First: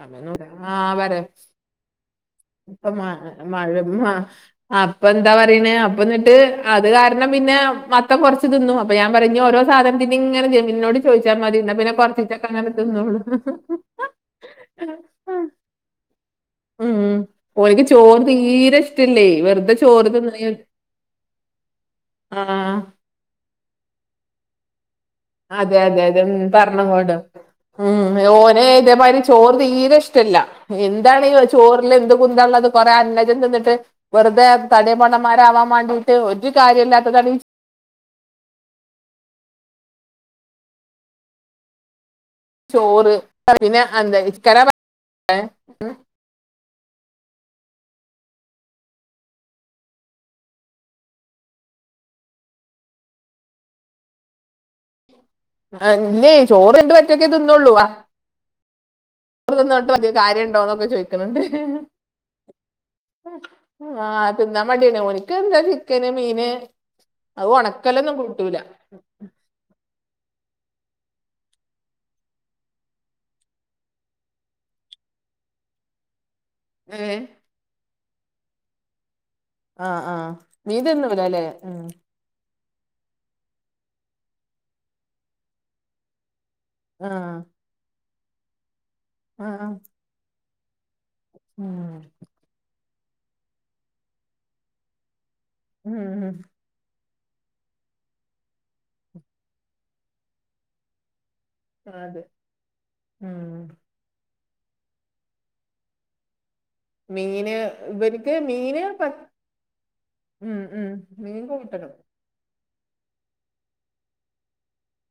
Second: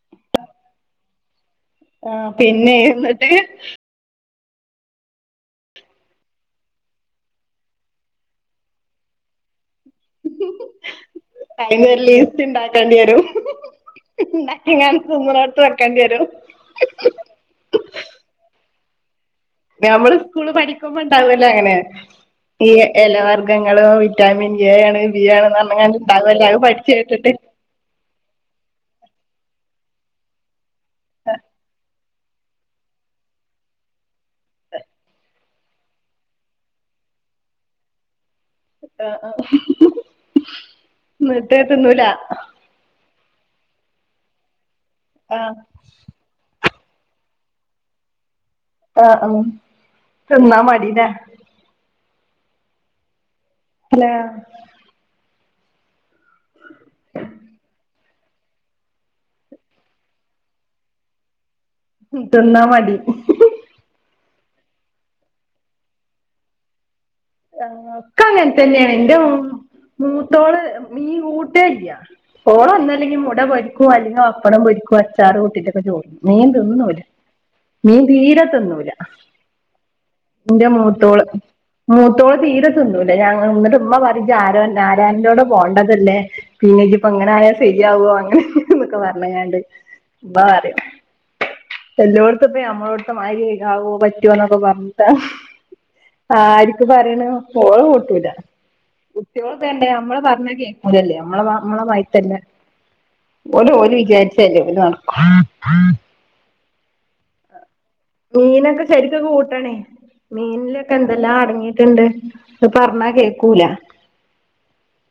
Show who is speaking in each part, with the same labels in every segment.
Speaker 1: ആഹ് പരെ
Speaker 2: ആ പിന്നെ ന്നിട്ട്
Speaker 1: മ് ഹ അപ്പന്താ പറിണ് അപ്പന്നിട്ട് അത് കാരണം പിന്നെ മത്തം കൊർച്ച് തിന്നും അപ്പ ഞാമ്പറ്യ ഞ്ഞ് ഓരോ സാധനം ഇതിങ്ങനെ ജമിൻ നോട് ചോദിച്ചാമതി ന്ന പിന്നെ
Speaker 2: അയിനൊരു
Speaker 1: കൊറച്ചിച്ചക്കെങ്ങനെ തിന്നോളു
Speaker 2: ന്ന ഇങ്ങൻ തിന്ന്ണോട്ത്ത് വെക്ക ണ്ട്യരും
Speaker 1: ഉം ഓൽക്ക് ചോറ് തീരെഷ്ടല്ലയ് വെറ്ത
Speaker 2: നമ്മള് സ്കൂള് പഠിക്കുമ്പോ ഇണ്ടാവല്ലേ അങ്ങനെ ഈ
Speaker 1: ആഹ്
Speaker 2: എലവർഗ്ഗങ്ങൾ വിറ്റാമിൻ എ ആണ് ബി ആണ്
Speaker 1: അതെ
Speaker 2: ന്ന്പറഞ്ഞ് കാൻ
Speaker 1: അതെ അതെ ഉം
Speaker 2: ഉണ്ടാവുംല്ലെ പഠിച്ചു
Speaker 1: പറഞ്ഞങ്ങോട്
Speaker 2: കേട്ടിട്ട്
Speaker 1: ഉം ഓനെ ഇതേമാതിരി ചോറ് തീരെ ഇഷ്ടല്ല എന്താണ് ചോറില് എന്ത് കുന്താള്ളത് കൊറെ അന്നജം തിന്നിട്ട് വെറുതെ തടിയപ്പൊണ്ണന്മാരാവാൻ വേണ്ടിട്ട് ഒരു കാര്യം ഇല്ലാത്ത തടി
Speaker 2: ന്നിട്ട് തിന്നൂല
Speaker 1: ചോറ് പിന്നെ എന്ത ഇ [inaudible]
Speaker 2: ആഹ് ആഹ് ഉം തിന്നമതി ലെ ഹലോ
Speaker 1: അല്ലേ ചോറ് രണ്ട് വറ്റൊക്കെ തിന്നള്ളൂ തിന്നോട് കാര്യണ്ടോന്നൊക്കെ ചോദിക്ക്ണണ്ട്
Speaker 2: തിന്നാ മടി
Speaker 1: ആഹ് തിന്നാ മടിയന്നേണ് ഓൽക്ക് എന്താ ചിക്കന്, മീന് അത് ഉണക്കലൊന്നും
Speaker 2: ഒക്കെ അങ്ങനെ
Speaker 1: കൂട്ടൂല
Speaker 2: തന്നെയാണ് എന്റെ മൂത്തോള് മീൻ കൂട്ടേല്ല്യ ഓള് ഒന്ന അല്ലെങ്കിൽ മുട പൊരിക്കു അല്ലെങ്കോ പപ്പടം പൊരിക്കോ അച്ചാറ് കൂട്ടിട്ടൊക്കെ ചോറ്ന്നും മീൻ തിന്നൂല
Speaker 1: ഏ
Speaker 2: മീൻ തീരെ തിന്നൂല
Speaker 1: ആഹ് ആഹ് നീ തിന്നൂല ലെ ഉം
Speaker 2: മുത്തോള് തീരെ തിന്നൂല. ഞാൻ ന്നെട്ട് മ്മ പറയും. ജാരാൻ്റോടെ പോണ്ടതല്ലേ പിന്നെജിപ്പോ
Speaker 1: ആ
Speaker 2: ങ്ങനായാ ശരിയാവുവോന്നൊക്കെപർഞ്ഞ്
Speaker 1: ആ
Speaker 2: ക്കാണ്ട് മ്മ പറ്യും
Speaker 1: ഉം
Speaker 2: എല്ലോടത്തുംപ്പ നമ്മളോട്ത്ത മാരി കാവോ പറ്റുവോ ന്നൊക്കെ പറഞ്ഞിട്ട
Speaker 1: ഉം
Speaker 2: ആര് പറയണ ഓള് കൂട്ടൂല കുട്ട്യോള് പ്പൊങ്ങനെ നമ്മള് പറഞ്ഞാ കേക്കൂലല്ലേ നമ്മള നമ്മളെ
Speaker 1: അത്
Speaker 2: മായ്‌ര്ത്തല്ല
Speaker 1: ഉം
Speaker 2: ഓല് ഓല് വിചാരിച്ചയ്‌രിയ നടക്കൊ
Speaker 1: ഇവര്ക്ക് മീന് പ
Speaker 2: ശരിക്ക് കൂട്ടണേ
Speaker 1: ഉം ഉം
Speaker 2: മീൻലൊക്കെ എന്തെല്ലാ
Speaker 1: മീൻ കൂട്ടണം
Speaker 2: അടങ്ങിട്ടുണ്ട് പർഞ്ഞാ കേക്കൂല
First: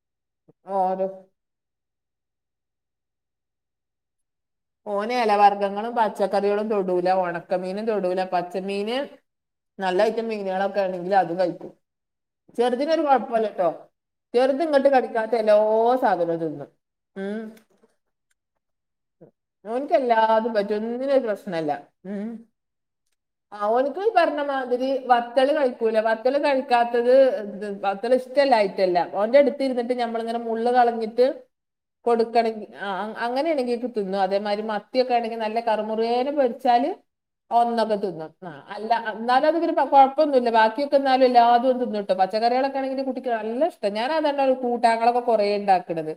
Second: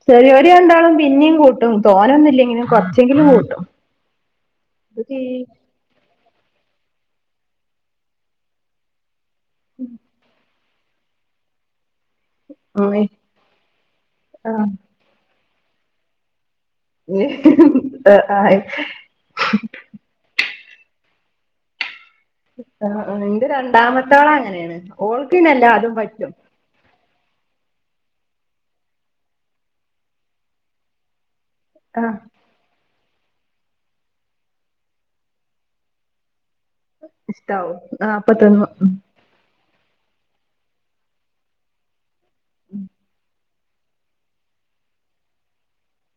Speaker 2: ചെറിയോല് രണ്ടാളും
Speaker 1: ഓരോ
Speaker 2: പിന്നിം കൂട്ടും തോനൊന്നുല്ലെങ്കിലും കുറച്ചെങ്കിലും കൂട്ടും
Speaker 1: ഓനെ ഇലവർഗങ്ങളും പച്ചക്കറികളും തൊടൂല ഉണക്കമീനും തൊടൂല പച്ചമീന്- നല്ല ഐറ്റം മീനുകളൊക്കെ ഉണ്ടെങ്കിൽ അതും കഴിക്കും
Speaker 2: ഉം
Speaker 1: ചെറുതിനിനൊരു കുഴപ്പല്ലട്ടോ ചെറുത്
Speaker 2: ആഹ്
Speaker 1: ഇങ്ങോട്ട് കടിക്കാത്ത എല്ലോ സാധനവും തിന്നും. ഉം
Speaker 2: [unintelligible]
Speaker 1: ഓന്ക്കെല്ലാതും പറ്റും ഒന്നിനൊരു പ്രശ്നവില്ല ഉംഹ്
Speaker 2: ആഹ് ആഹ് ഇന്റെ
Speaker 1: ആഹ് ഓനിക്ക്
Speaker 2: രണ്ടാമത്തോള് അങ്ങനെയാണ്
Speaker 1: പറഞ്ഞമാതിരി
Speaker 2: ഓൾക്ക് പിന്നെ
Speaker 1: വത്തല്
Speaker 2: എല്ലാതും
Speaker 1: കഴിക്കൂല
Speaker 2: പറ്റും
Speaker 1: വത്തല് കഴി ക്കാത്തത് അത്ര ഇഷ്ടല്ലായിട്ടല്ല ഓന്റെട്ത്ത് ഇര്ന്നിട്ട് ഞമ്മളിങ്ങനെ മുള്ള് കളഞ്ഞിട്ട്
Speaker 2: ഉ
Speaker 1: കൊട്ക്കണങ്കി ആഹ് അങ്ങനെയാണെങ്കിക്കെ തിന്നും അതേമാതിരി മത്തിയൊക്കെണെങ്കി നല്ല കറ്മുറേനെ പൊ കഴിച്ചാല് ഒന്നൊക്കെ തിന്നും ആഹ് അല്ല ഇന്നാലു അത്ങ്ങനെ പ കൊഴപ്പൊന്നുല്ല ബാക്കിയൊക്കെന്നാലും എല്ലാതോന് തിന്നുട്ടോ പച്ചക്കറിളൊക്കെണെങ്കി ഇന്റെ കുട്ടിക്ക് നല്ലഷ് ഞാനതെന്നെ കൂട്ടാങ്ങളൊക്കെ കൊറേ ഇണ്ടാക്ക്ണത്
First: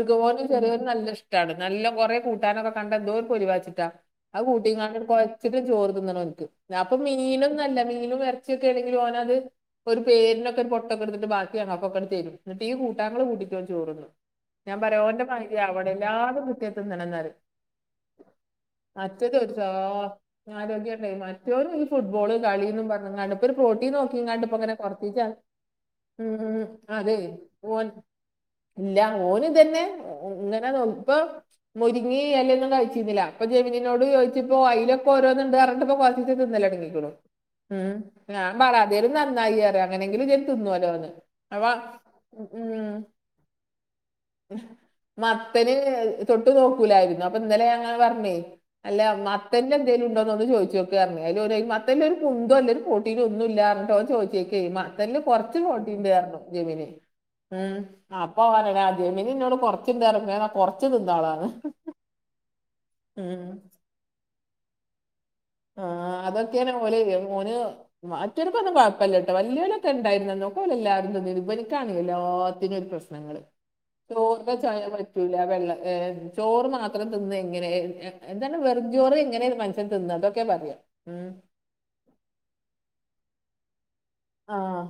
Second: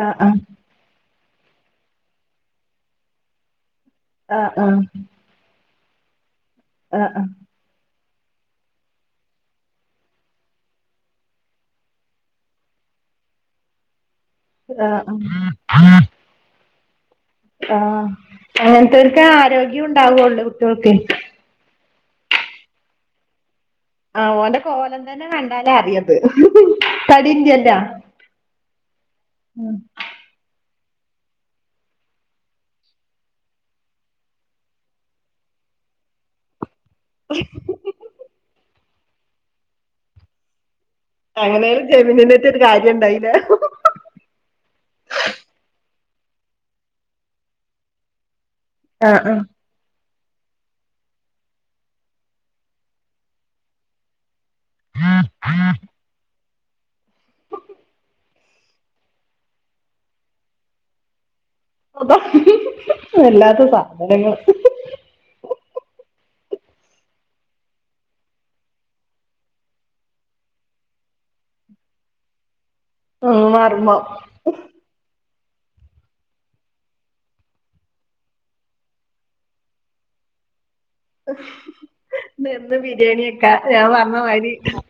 Speaker 2: ആഹ്
Speaker 1: ഓന് ചെറിയോൻ നല്ലഷ് ട്ടാട്ട് നല്ല കുറെ കൂട്ടാനൊക്കെ കണ്ട എന്തോര് പൊലിവാച്ച്ട്ടാ അഹ്
Speaker 2: ആഹ് ആഹ്
Speaker 1: കൂട്ടിങ്ങാട്ട്
Speaker 2: ആഹ്
Speaker 1: കൊ ച്ചക്കും ചോറ് തിന്നണം ഓൻക്ക് അപ്പൊ
Speaker 2: ആഹ്
Speaker 1: മീനും ന്നെല്ല മീനും ഇറച്ചിയൊക്കെ ആണെങ്കി ഓന ത് ഒര് പേരിനൊക്കെര് പൊട്ട് ക്കെ ടുത്തിട്ട് ബാക്കി ഞങ്ങൾകൊക്കെണ്ട് തരും ങ്ങട്ട് ഈ കൂട്ടാങ്ങള് കൂട്ടീട്ട് ഓൻ ചോറുന്നും ഞാ
Speaker 2: ആഹ്
Speaker 1: പറിം ഓന്റെ
Speaker 2: ആഹ്
Speaker 1: മാരിആവണം എല്ലാ തും കൂട്ട്യാ തിന്നണം
Speaker 2: ആ അങ്ങനത്തെർക്കെ
Speaker 1: മറ്റേത്
Speaker 2: ആരോഗ്യം ഉണ്ടാവൂള്ളൂ കുട്ടികൾക്കെ
Speaker 1: കുട്ട്യോൾ ഈ ഫുട്ബോള് കളീന്ന് പറഞ്ഞിങ്കാണ്ട് ഇപ്പ പ്രോട്ടീൻ
Speaker 2: ആഹ് ഓന്റെ
Speaker 1: നോക്കിങ്ങാണ്ട്പ്പൊങ്ങനെ
Speaker 2: കോലം തന്നെ
Speaker 1: കൊർചിച്ചാ
Speaker 2: കണ്ടാലേ അറിയത്
Speaker 1: ഉം ഉം അതെ
Speaker 2: തടിയില്ലല്ലോ
Speaker 1: ഓൻ ഇല്ല ഓന് ഇതന്നെ ഇങ്ങനെ നോ [unintelligible] ഈ എല ഒന്നും കഴിച്ചിരൂന്നില്ല അപ്പൊ ജെമീനിനോട് ചോദിച്ചപ്പോ അയില് ഒക്കെ ഓരോന്ന്ണ്ട് പറഞ്ഞിട്ട് കൊർച്ചീച്ചേ തിന്നലോടങ്ങി [unintelligible] ഉം ഞാൻ പറാ അധേലും നന്നായി പറയാ അങ്ങനെങ്കിലും ഇജ്ജ് തിന്നല്ലോന്ന്
Speaker 2: അങ്ങനെലും ജമീനിനെറ്റ് ഒരു കാര്യം ഇണ്ടായി ലെ
Speaker 1: മത്തന് തൊട്ട് നോക്കൂലായിരുന്നു അപ്പൊ ഇന്നലെ ഞാൻ ഇങ്ങനെ പറഞ്ഞേ അല്ല
Speaker 2: ആഹ് ആഹ്
Speaker 1: മത്തന്റെ ണ്ടോന്ന് ചോദിച്ചനോക്കർഞ് ഓന് മത്തന്റെ ഒരു കുന്ദുല്ല ഒരു പ്രോട്ടീനുല്ല ഒന്നുല്ല പറഞ്ഞ് ഓൻ ചോദിചോക്കി മത്തൻ ൽ കുറച്ച് പ്രൊട്ടിണ്ടാർഞ്ഞ് ജമീനി ഉം അപ്പൊ ഓന് പറയാ ജമനി ഇന്നോട് കൊറച്ച്ണ്ട് പറഞ്ഞിക്ക്ണ് ഞാന് കൊർച് തിന്നോളാ ന്ന്
Speaker 2: വല്ലാത്ത സാധനങ്ങള്
Speaker 1: ആഹ് അതൊക്കെണ് ഓല് ഓൻ മറ്റൊൽക്കൊന്നും കൊഴപ്പല്ലട്ടെ വല്യോൽക്കെ ഇണ്ടായിനിയെന്നു എല്ലാരും തിന്നിനി ഇവൽക്കാണ് എല്ലാത്തിനും ഒരു പ്രശ്നം
Speaker 2: ഉം [unintelligible]
Speaker 1: ചൊയാ പറ്റൂല വെള്ള ചോറ് മാത്രം തിന്ന് എങ്ങനെ എന്താണ് വെറും ചോറ് എങ്ങനെ മന തിന്നോണ്ടക്കയാ പറയാ ഉം
Speaker 2: [unintelligible] എന്നും ബിരിയാണി വെക്കാ ഞാൻ പറഞ്ഞമാതിരി
Speaker 1: ആഹ്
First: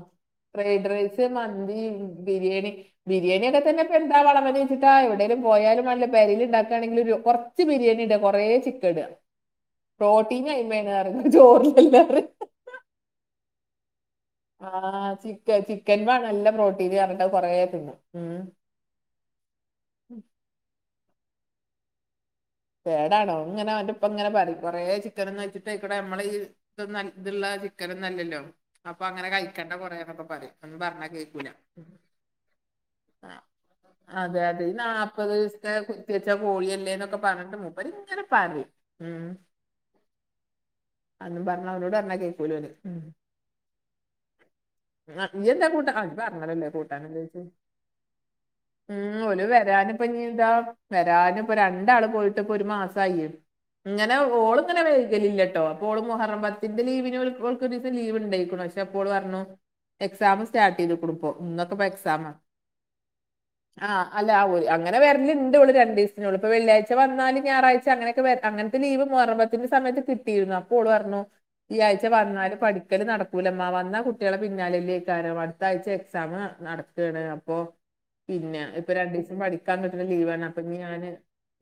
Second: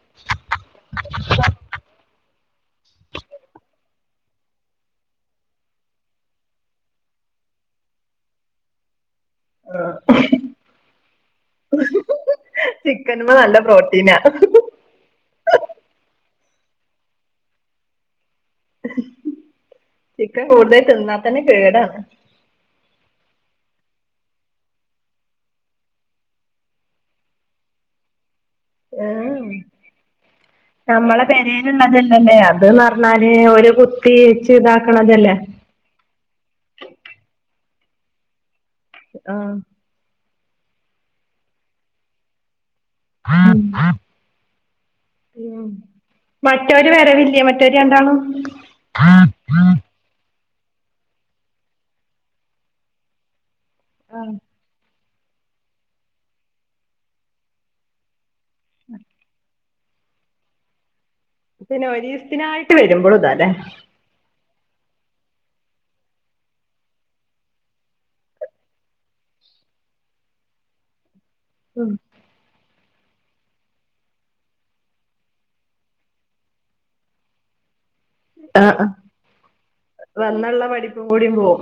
Speaker 1: ഫ്രൈഡ് റൈസ് മന്തി ബിരിയാണി ബിരിയാണി ഒക്കെ തന്നെ ഇപ്പ എന്ത വന്ന് വെച്ചിട്ടാ എവിടേലി പോയാലും വാണ്ടില്ല പേരെൽ ഇണ്ടാക്കണെങ്കിൽ കൊർ കുറച്ച് ബിരിയാണി ഇട കൊറെ ചിക്കൻ പ്രോട്ടീൻ [unintelligible] ചോറില്ലല്ലോ
Speaker 2: ചിക്കൻ മൽ നല്ല പ്രോട്ടീനാ
Speaker 1: ആ ചിക്ക ചിക്കൻലാ നല്ല പ്രോട്ടീന് പറഞ്ട്ട് അതു കൊറെ തിന്നും ഉം
Speaker 2: ചിക്കൻ കൂടുതല് തിന്നാ തന്നെ കേടാണ്
Speaker 1: കേടാണ് ഇങ്ങനെ ഓന്റെ ഇപ്പ ഇങ്ങനെ പറിം കൊറേ ചിക്കൻ തിന്ന് വെച്ചിട്ട് അയിക്കൂടെ നമ്മളീ ഇതൊന്നും ഇത് ഇള്ള ചിക്കനൊന്നല്ലല്ലോ അപ്പൊ അങ്ങനെ
Speaker 2: ഉം
Speaker 1: കഴിക്കണ്ട കുറേ എന്നൊക്കെ പറയും ഒന്നും പറഞ്ഞാ
Speaker 2: നമ്മളെ
Speaker 1: കേക്കൂല
Speaker 2: പെരേല്ള്ളതല്ലേ അത് ന്ന് പറഞ്ഞാല് ഓല് കുത്തി വെച്ച് ഇതാക്കണതല്ലേ
Speaker 1: കുത്തി വെച്ചാ കോഴിയല്ലേന്നൊക്കെ പറഞ്ഞിട്ട് മുപ്പര് ഇങ്ങനെ പറിം
Speaker 2: ആഹ്
Speaker 1: അതും പറഞ് അവുനോട് പറഞ്ഞാ കേക്കൂല ഓന് ഉം
Speaker 2: ഉം
Speaker 1: ആ,
Speaker 2: ഉം
Speaker 1: ഇയ്യെന്താ കൂട്ടാ ആ ഇജ്ജ് പറഞ്ഞല്ലോല്ലേ
Speaker 2: മറ്റോര്
Speaker 1: കൂട്ടാനെന്താ വെച്ച്
Speaker 2: വരലില്ലേ മറ്റോല് രണ്ടാളും
Speaker 1: ഉം
Speaker 2: ആഹ്
Speaker 1: ഓല് വരാനിപ്പോ ഇഞ്ഞി ഇതാ വരാനപ്പോ രണ്ടാള് പോയിട്ട്പ്പൊ ഒരു മാസായി ഇങ്ങനെ ഓള് ഇങ്ങനെ വൈകലില്ലട്ടോ അപ്പോ ഓളും മുഹറം പത്തിന്റെ ലീവിന് ഓൽക്ക് ഒരു ദിവസം ലീവ് ഇണ്ടായിനി പക്ഷെ ഇപ്പൊ ഓള് പറഞ്ഞു എക്സാം സ്റ്റാർട്ട് ചെയ്ത്ക്ക്ണ് പ്പോ
Speaker 2: പിന്നെ ഒരീസത്തിനായിട്ട് വരുമ്പോൾ ഇതാലെ
Speaker 1: ആ അല്ല അങ്ങനെ വര്ല്ണ്ട് ഓള് രണ്ടീസത്തിനു ഇപ്പൊ വെള്ളിയാഴ്ച വന്നാല് ഞായറാഴ്ച അങ്ങനെക്കെ അങ്ങൻത്തെ ലീവ് മുഹറം പത്തിന്റെ സമയത്ത് കിട്ടിയിരുന്നു അപ്പോ ഓള് പറഞ്ഞു ഈ ആഴ്ച്ച വന്നാല് പഠി ക്കല് നടക്കൂലമ്മ വന്ന കുട്ടികളെ പിന്നാലെക്കാരം അടുത്താഴ്ച എക്സാം നടക്കാണ് അപ്പൊ പിന്നെ
Speaker 2: ആഹ് ആഹ്
Speaker 1: ഇപ്പൊ രണ്ടു ദിവസം പഠിക്കാൻ പറ്റുന്ന ലീവാണ് അപ്പൊ
Speaker 2: വന്നുള്ള
Speaker 1: ഇനി
Speaker 2: പഠിപ്പും
Speaker 1: ഞാന്
Speaker 2: കൂടിയും പോവും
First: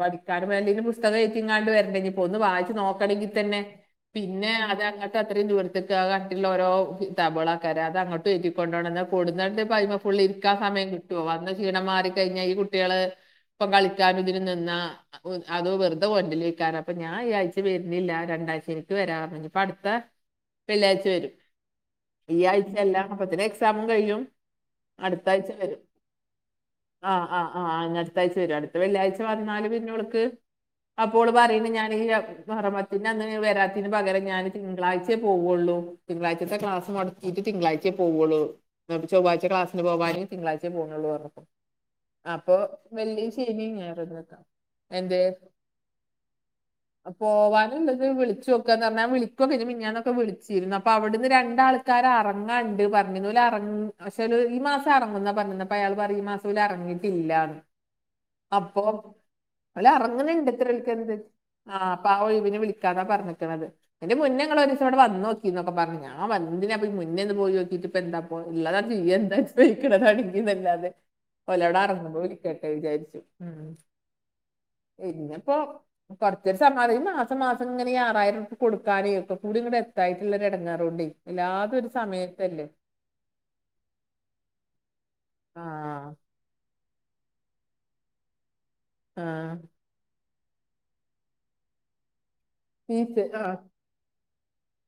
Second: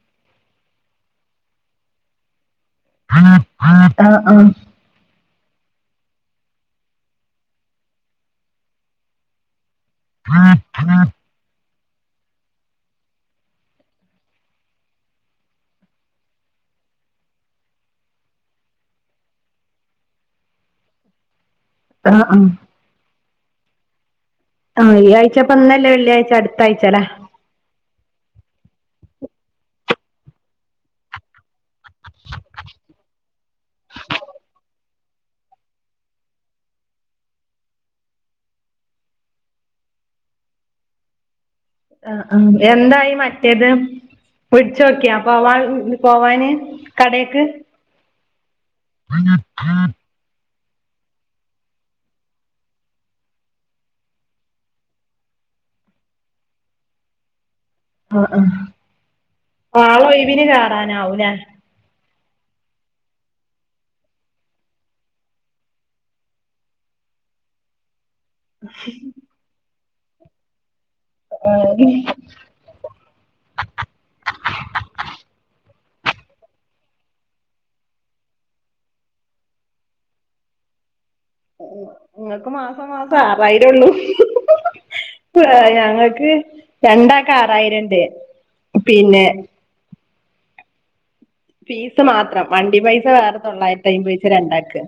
Speaker 1: പഠിക്കാൻ വേണ്ടിട്ട് പുസ്തകം ഏറ്റിങ്ങാണ്ട് വരണ്ടെ ഇഞ്ഞിപ്പോ ഒന്ന് വായിച്ച് നോ ക്കണെങ്കിൽ
Speaker 2: ആഹ്
Speaker 1: തന്നെ
Speaker 2: ആഹ്
Speaker 1: പിന്നെ
Speaker 2: ആഹ്
Speaker 1: അതങ്ങ അത്രയും ദൂരത്തക്ക് ആ കട്ടിള്ള ഓരോ കിതാബ്കളെക്കാരം അത് അങ്ങോട്ട് എറ്റി കൊണ്ടോണം ന്നാ കൊടന്നിട്ട് അയിമക്ക് ഇരിക്കാൻ സമയം
Speaker 2: ആഹ്
Speaker 1: കിട്ടോ വന്ന ക്ഷീണം മാറി കഴിഞ്ഞ ഈ കുട്ടികള് ഇപ്പൊ കളി ക്കാനും ഇതിനും നിന്ന അതോ വെറുതെ കൊണ്ടലയ്കാരം അപ്പൊ ഞാൻ ഈ ആഴ്ച വര്ന്നില്ല രണ്ടാ ശനിക്ക് വരാ പ്പൊ അടുത്ത വെള്ളിയാഴ്ച്ച വരും ഈ
Speaker 2: ആഹ്
Speaker 1: ആഴ്ച അല്ല അപ്പൊത്തിന് എക്സാമും കഴിയും
Speaker 2: ആ ഈ
Speaker 1: അടുത്ത
Speaker 2: ആഴ്ച
Speaker 1: വരും
Speaker 2: ഇപ്പൊന്നല്ലേ വെള്ളിയാഴ്ച അടുത്ത ആയിച ലെ
Speaker 1: ആഹ് ആഹ് അങ്ങനെ അടുത്താഴ്ച വരും അടുത്ത വെള്ളിയാഴ്ച വന്നാല് പിന്നെ ഇവൾക്ക് അപ്പോഓള് പറയുന്ന ഞാൻ ഈ മുഹറമത്തിന്റെ അന്ന് വരാത്തിന് പകരം ഞാന് തിങ്കളാഴ്ചയേ പോവുള്ളൂ തിങ്കളാഴ്ത്തെ ക്ലാസ് മുടക്കിട്ട് തിങ്കളാഴ്ച്ചയെ പോവുള്ളൂ അപ്പ ചൊവ്വാ ക്ലാസിന് പോവാനും തിങ്കളാഴ്ചയെ പോവുള്ളൂ പറഞ്ഞു
Speaker 2: ആഹ് ആഹ് എന്തായി മ റ്റേത്
Speaker 1: ഞായറും നിക്കാം
Speaker 2: വിളിച്ചു നോക്കിയ
Speaker 1: എന്തേ
Speaker 2: പോവാൻ പോവാന് കടയ്ക്ക്
Speaker 1: നോക്കുവാ പറഞ്ഞാ ഞാൻ വിളിക്കൊക്കെ ചെയ്യും മിനിഞ്ഞാന്ന് വിളിക്കൊക്കെ ചെയ്യും അപ്പ അവിടുന്ന് രണ്ടാൾക്കാര് ഇറങ്ങാണ്ട് പറഞ്ഞുല് ഓര് ഇറ പക്ഷെ ഈ മാസം ഇറങ്ങുന്നാ പറഞ്ഞത് അയാൾ പറയും ഈ മാസം മുതൽ ഇറങ്ങിയിട്ടില്ലാന്ന്
Speaker 2: ഓ ആഹ് ആളെ ഒഴിവിന് കേറാനാവുംല്ലേ
Speaker 1: ആഹ് അപ്പൊ ആ ഒഴിവിന് വിളിക്കാന്നാ പറഞ്ഞിക്കണത് ഇതിന്റെ മുന്നിങ്ങള് ഒരു ദിവസിവിടെ വന്ന് നോക്ക്‌ എന്നൊക്കെ പറഞ്ഞു ഞാൻ എന്തിനാപ്പ മുന്നേന്ന് പോയി നോക്കിട്ടിപ്പോ എന്താ ഉള്ളതൊക്കെ ഈ എന്താണ് എന്ന് ചോയിക്കണതാണിതല്ലാതെ ഒലവടെ അറുന്നൂറും ഇരിക്കട്ടെ വിചാരിച്ചു ഉം ഇന്നിപ്പോ കൊർച്ചൊരു സമാധാനം മാസം മാസം ഇങ്ങനെ ഈ ആറായിരം കൊടുക്കാന്. ഒക്കെ കൂടി ഇങ്ങടെ എത്തായിട്ടുള്ളൊരു ഇടങ്ങാറുണ്ടെ
Speaker 2: ങ്ങൾക്ക് മാസം മാസം ആറായിരുള്ളൂ
Speaker 1: ആ
Speaker 2: ഞങ്ങൾക്ക് രണ്ടാൾക്ക്‌ ക്ക്‌ ആറായിരണ്ട്
Speaker 1: ആ
Speaker 2: പിന്നെ ഫീസ് മാത്രം വണ്ടി പൈസ
Speaker 1: ഫീസ്
Speaker 2: വേറെ
Speaker 1: ആ
Speaker 2: തൊള്ളായിരത്തി അയ്മ്പെയിത്തെ രണ്ടാക്ക്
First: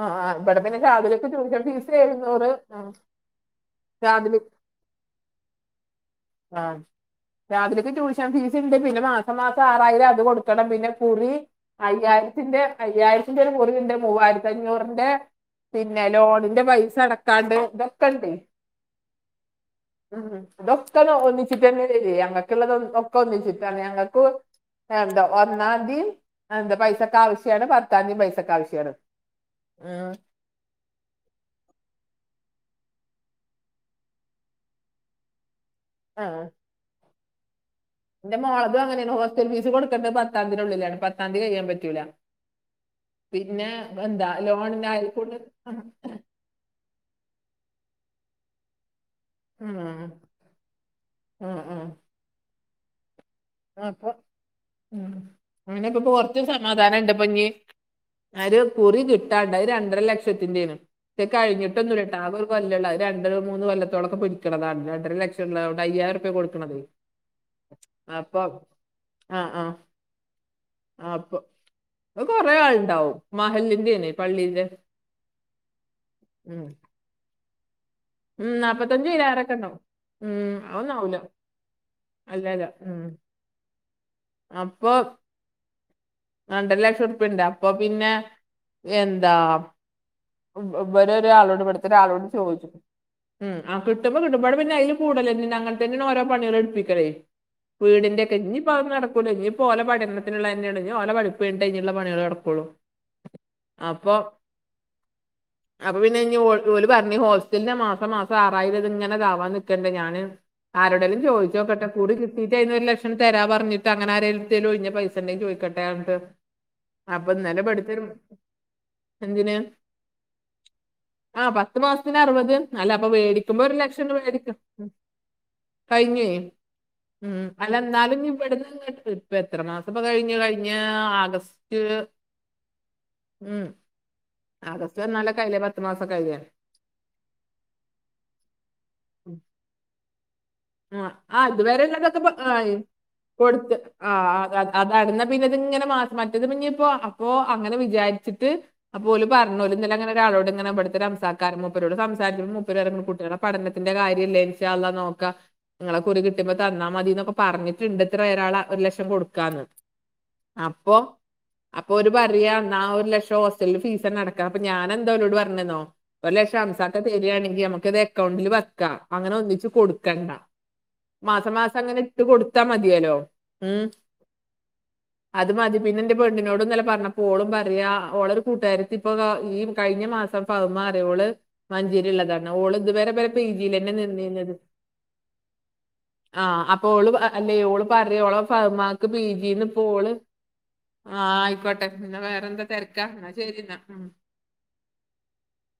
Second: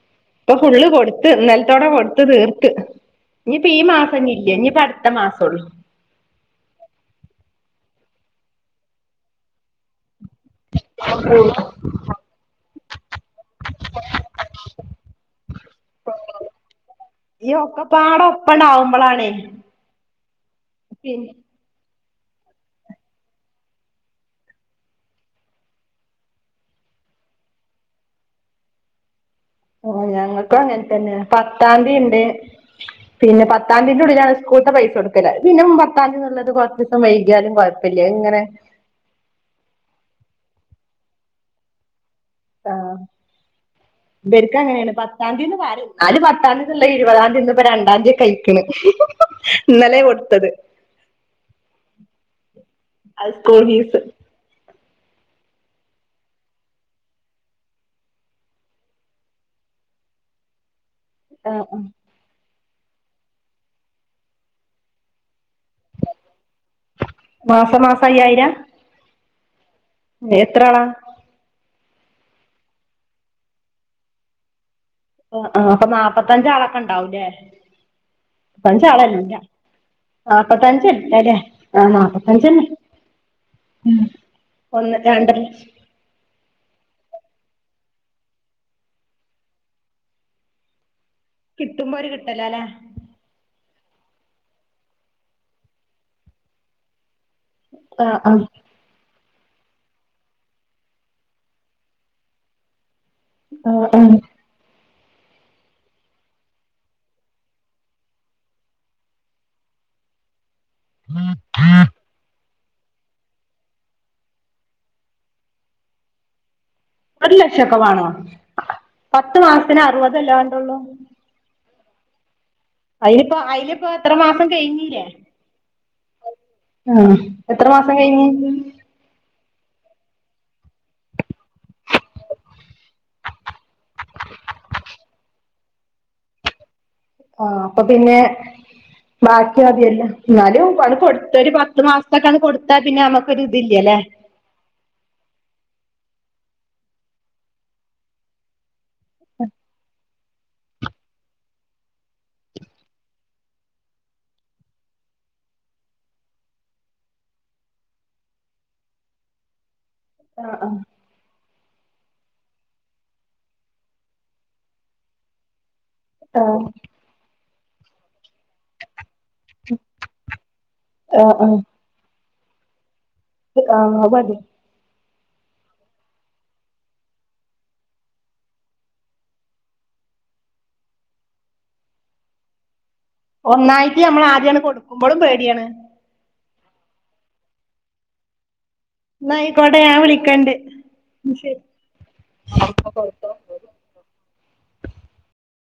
Speaker 1: ആ ആ,
Speaker 2: ഇപ്പൊ
Speaker 1: ഇവിടെ പിന്നെ
Speaker 2: ഫുള്ള് കൊടുത്ത്
Speaker 1: രാവിലെയൊക്കെ ചോദിച്ചാൽ
Speaker 2: ഇന്നലത്തോടെ
Speaker 1: ഫീസ്
Speaker 2: കൊടുത്ത്
Speaker 1: എഴുന്നൂറ്
Speaker 2: തീർത്ത്
Speaker 1: ആ,
Speaker 2: ഇനിയിപ്പ ഈ മാസിനി
Speaker 1: രാവിലെ
Speaker 2: ഇല്ല ഇനിയിപ്പ അടുത്ത മാസം ഉള്ളൂ
Speaker 1: ആഹ് രാത്രിക്ക് ട്യൂഷൻ ഫീസ് ഉണ്ട് പിന്നെ മാസം മാസം ആറായിരം അത് കൊടുക്ക കൊടുക്കണം പിന്നെ കൂറി അയ്യായിരത്തിന്റെ അയ്യായിര ന്റെ ഒരു മുറിവിന്റെ മൂവായിരത്തി അഞ്ഞൂറിന്റെ പിന്നെ ലോണിന്റെ പൈസ അടക്കാനുണ്ട് ഇതൊക്കെണ്ട്
Speaker 2: അവളാണ്
Speaker 1: ഇതൊക്കെ ഒരുമിച്ചിട്ടെന്നേ ചെയ്യ. ഞങ്ങൾക്കുള്ള തൊക്കെ ഒന്നിച്ചിട്ടാണ് ഞങ്ങൾക്കു എന്താ ഒന്നാം തീം എന്താ പൈസക്ക്‌ ആവശ്യമാണ്. പത്താം തീയതി പൈസക്ക്‌ ആവശ്യമാണ്
Speaker 2: ഓ
Speaker 1: ഉം
Speaker 2: ഞങ്ങക്ക് അങ്ങനെ തന്നെ പത്താംതീം ഇണ്ട് പിന്നെ പത്താം തീന്റെ ഉള്ളിലാണ് സ്കൂൾത്തെ പൈസൊടുക്കല് അഹ്പിന്നെപ്പ പത്താം
Speaker 1: ആ
Speaker 2: തിയ്യതിന്നുള്ളത് കുറച്ച് ദിവസം വൈകിയാലും കുഴ
Speaker 1: എന്റെ മോളതും അങ്ങനെയാണ്. ഹോസ്റ്റൽ ഫീസ് കൊടുക്കേണ്ടത് പത്താം തിയതിയുടെ ഉള്ളിലാണ്. പത്താം തിയതി കഴിയാൻ പറ്റൂല
Speaker 2: ആഹ്
Speaker 1: പിന്നെ എന്താ
Speaker 2: ഇബെരുക്കു
Speaker 1: ലോണിന്
Speaker 2: അങ്ങനേണ് പത്താം
Speaker 1: അയൽക്കൂട്
Speaker 2: തീന്ന്
Speaker 1: ഉം
Speaker 2: പറിം ആരും പത്താംതിയൊ ന്നിള്ളെ ഇരുപതാം തീയതി ഇന്ന് ഇപ്പോ രണ്ടാം തീയതിയൊക്കെ ആയിക്കണ്
Speaker 1: ഉം
Speaker 2: ഇന്നലെയാ കൊടുത്തത്
Speaker 1: ഉം ഉം
Speaker 2: അത് സ്കൂൾ ഫീസ്
Speaker 1: അപ്പൊ ഉം അങ്ങനെ ഇപ്പ കൊറച്ച് സമാധാനം ഇണ്ട് ഇപ്പൊ ഇഞ്ഞി ഒരു കുറി കിട്ടാണ്ട്. അത് രണ്ടര ലക്ഷത്തിന്റെ ആണ്. കഴിഞ്ഞിട്ടൊന്നുല്ല ആകെ ഒരു കൊല്ലള്ളൂ അത് രണ്ട് മൂന്ന് കൊല്ലത്തോളൊക്കെ പിടിക്കണതാണ്. രണ്ടര ലക്ഷുള്ള അവിടെ അയ്യായിരം ഉറുപ്പിക കൊടുക്കണത്
Speaker 2: മാസമാസം
Speaker 1: അപ്പം ആഹ് ആഹ്
Speaker 2: എത്ര ആളാ
Speaker 1: അപ്പൊ കൊറേ ആളുണ്ടാവും. മഹല്ലിന്റെ ആണ് പള്ളിന്റെ
Speaker 2: ആഹ് അപ്പൊ നാപ്പത്തഞ്ചാളൊക്കെ ഇണ്ടാവൂല്ലേ?
Speaker 1: ഉം നാപ്പത്തഞ്ച് കിലാരൊക്കെ ഉണ്ടാവും ഉം
Speaker 2: നാപ്പത്തഞ്ച്
Speaker 1: അതൊന്നാവൂല
Speaker 2: അല്ലലെ ആഹ്
Speaker 1: അല്ല
Speaker 2: നാപ്പത്തഞ്ചന്നെ
Speaker 1: അല്ല ഉം
Speaker 2: ഉം
Speaker 1: അപ്പൊ
Speaker 2: ഒന്ന് രണ്ടര ലക്ഷം
Speaker 1: രണ്ടര ലക്ഷം ഉറുപ്പിണ്ട്. അപ്പൊ പിന്നെ എന്താ വേരൊരാളോട് ഇവിടുത്തെ
Speaker 2: കിട്ടുമ്പോ ഒരു
Speaker 1: ഒരാളോട്
Speaker 2: കിട്ടല അല്ലേ
Speaker 1: ചോദിച്ചു ഉം ആഹ് കിട്ടുമ്പോ കിട്ടുമ്പോ പിന്നെ അതിൽ കൂടലന്ന അങ്ങന തന്നെയ ഓരോ പണിക എടുപ്പിക്കലേ
Speaker 2: ആ ആ
Speaker 1: വീടിന്റൊക്കെ പറ നടക്കൂ ഇ ഇപ്പോ ഓല പഠനത്തിനുള്ള തെഓല പഠിപ്പ്ണ്ട് കഴിഞ്ഞുള്ള പണികൾ നടക്കുള്ളൂ
Speaker 2: ആഹ് ആഹ്
Speaker 1: അപ്പൊ അപ്പൊ പിന്നെ ഓല് പറഞ് ഹോസ്റ്റലിന്റെ മാസം മാസം ആറായിരം ഇങ്ങനെതാവാൻ നിക്കണ്ടേ ഞാന് ആരോടെങ്കിലും ചോയി ചോ ചോക്കട്ടെ കുറി കിട്ടീട്ട് ഒരു ലക്ഷം തരാ പറഞ്ഞിട്ട് അങ്ങനെനാരുടെലടുത് ഒഴിഞ്ഞ പൈസണ്ടങ്ങി ചോയിക്കട്ടെ ആട്ട്
Speaker 2: ഒരു ലക്ഷക്കെ വേണോ പത്ത് മാസത്തിന് അറുപതല്ല വണ്ടള്ളൂ
Speaker 1: ആഹ് പത്ത് മാസത്തിന് അറുപത് അല്ല അപ്പൊ
Speaker 2: അതിലിപ്പോ
Speaker 1: മേടിക്കുമ്പോ ഒരു
Speaker 2: അതിലിപ്പോ
Speaker 1: ലക്ഷം
Speaker 2: എത്ര
Speaker 1: രൂപ
Speaker 2: മാസം
Speaker 1: മേടിക്ക
Speaker 2: കഴിഞ്ഞില്ലേ
Speaker 1: കഴിഞ്ഞയേ
Speaker 2: ആഹ്
Speaker 1: ഉം
Speaker 2: എത്ര മാസം
Speaker 1: എന്നാലും
Speaker 2: കഴിഞ്ഞ്
Speaker 1: ഇവിടെ [unintelligible] ഇപ്പൊ എത്ര മാസം ഇപ്പ കഴിഞ്ഞു കഴിഞ്ഞ ആഗസ്റ്റ് ഉം ആഗസ്റ്റ് വന്നാലൊക്കെ ആയില്ലേ പത്ത് മാസം കഴിയാൻ
Speaker 2: ആഈ അപ്പൊ പിന്നെ
Speaker 1: ഉം.
Speaker 2: ബാക്കി മതില്ല എന്നാലും അത്
Speaker 1: ആ
Speaker 2: കൊടുത്ത
Speaker 1: ആ,
Speaker 2: ഒരു
Speaker 1: ഇതുവരെ
Speaker 2: പത്ത്
Speaker 1: ഉള്ളതൊക്കെ പ-
Speaker 2: മാസത്തേക്കൊക്കെ
Speaker 1: ആയി.
Speaker 2: കൊടുത്താ പിന്നെ നമക്കൊരിത്തില്ലലെ
Speaker 1: [unintelligible] പിന്നതങ്ങിനെ [unintelligible] മറ്റത് പിന്നിപ്പോ അപ്പൊ അങ്ങനെ വിചാരിച്ചിട്ട് അപ്പോ ഓല് പറഞൊല് ഇന്നലെ ഇങ്ങനൊരാളോട് ഇങ്ങനെ ഇവിട്ത്തെ ഒരു റംസ കാര മുപ്പരോട് സംസാരിച്ച്പ മുപ്പര് പറയ കുട്ടികള പഠനത്തിന്റെ കാര്യല്ലേ ഇന്ഷാ അള്ളാ നോക്കാ നിങ്ങളെ കുറി കിട്ടിയുമ്പോ തന്നാൽ മതിന്നൊക്കെ പറഞ്ഞിട്ടുണ്ട്ത്ര ഒരാളെ ഒരു ലക്ഷം കൊടുക്കാന്ന്
Speaker 2: ആഹ്
Speaker 1: അപ്പൊ അപ്പൊ ഓര് പറയ എന്നാ ഒരു ലക്ഷം ഹോസ്റ്റലിൽ ഫീസന്നെടക്കാം അപ്പൊ ഞാൻ എന്താ ഓലോട് പറഞ്ഞെന്നോ ഒരു
Speaker 2: ആഹ്
Speaker 1: ലക്ഷം ഹംസാക്ക തേരാണെങ്കി നമുക്ക് ഇത് അക്കൗണ്ടില് വയ്ക്കാം അങ്ങനെ ഒന്നിച്ച് കൊടുക്കണ്ട
Speaker 2: ആഹ്
Speaker 1: മാസ മാസം അങ്ങനെ ഇട്ട് കൊടുത്താ മതിയലോ
Speaker 2: ആഹ് മതി
Speaker 1: അത് മതി പിന്നെ എന്റെ പെണ്ണിനോട്ന്നല്ല പറഞ്ഞപ്പോളും പറയാ ഓൾടെ ഒരു കൂട്ടുകാരത്തി ഇപ്പപ്പോ ഈ കഴിഞ്ഞ മാസം പഹ് മരോള് മഞ്ചേരില്ള്ളത ഓള് ഇതു വരെ പി ജിയിൽ തന്നെ
Speaker 2: ഒന്നായിട്ട് നമ്മള്
Speaker 1: നിന്നിരുന്നത്
Speaker 2: ആദ്യായിട്ട് കൊടുക്കുമ്പോളും പേടിയാണ്
Speaker 1: ആഹ് അപ്പൊ ഓള് അല്ലെയ് ഓള് പറിയൊയ് അപ്പൊ ഓള് മ്മാക്ക്
Speaker 2: ന്നായിക്കോട്ടെ ഞാൻ വിളിക്കണ്ട്
Speaker 1: ആഹ്
Speaker 2: ശരി
Speaker 1: ആയിക്കോട്ടെ എന്നാ വേറെന്താ തെരക്കാ ശെരി എന്നാ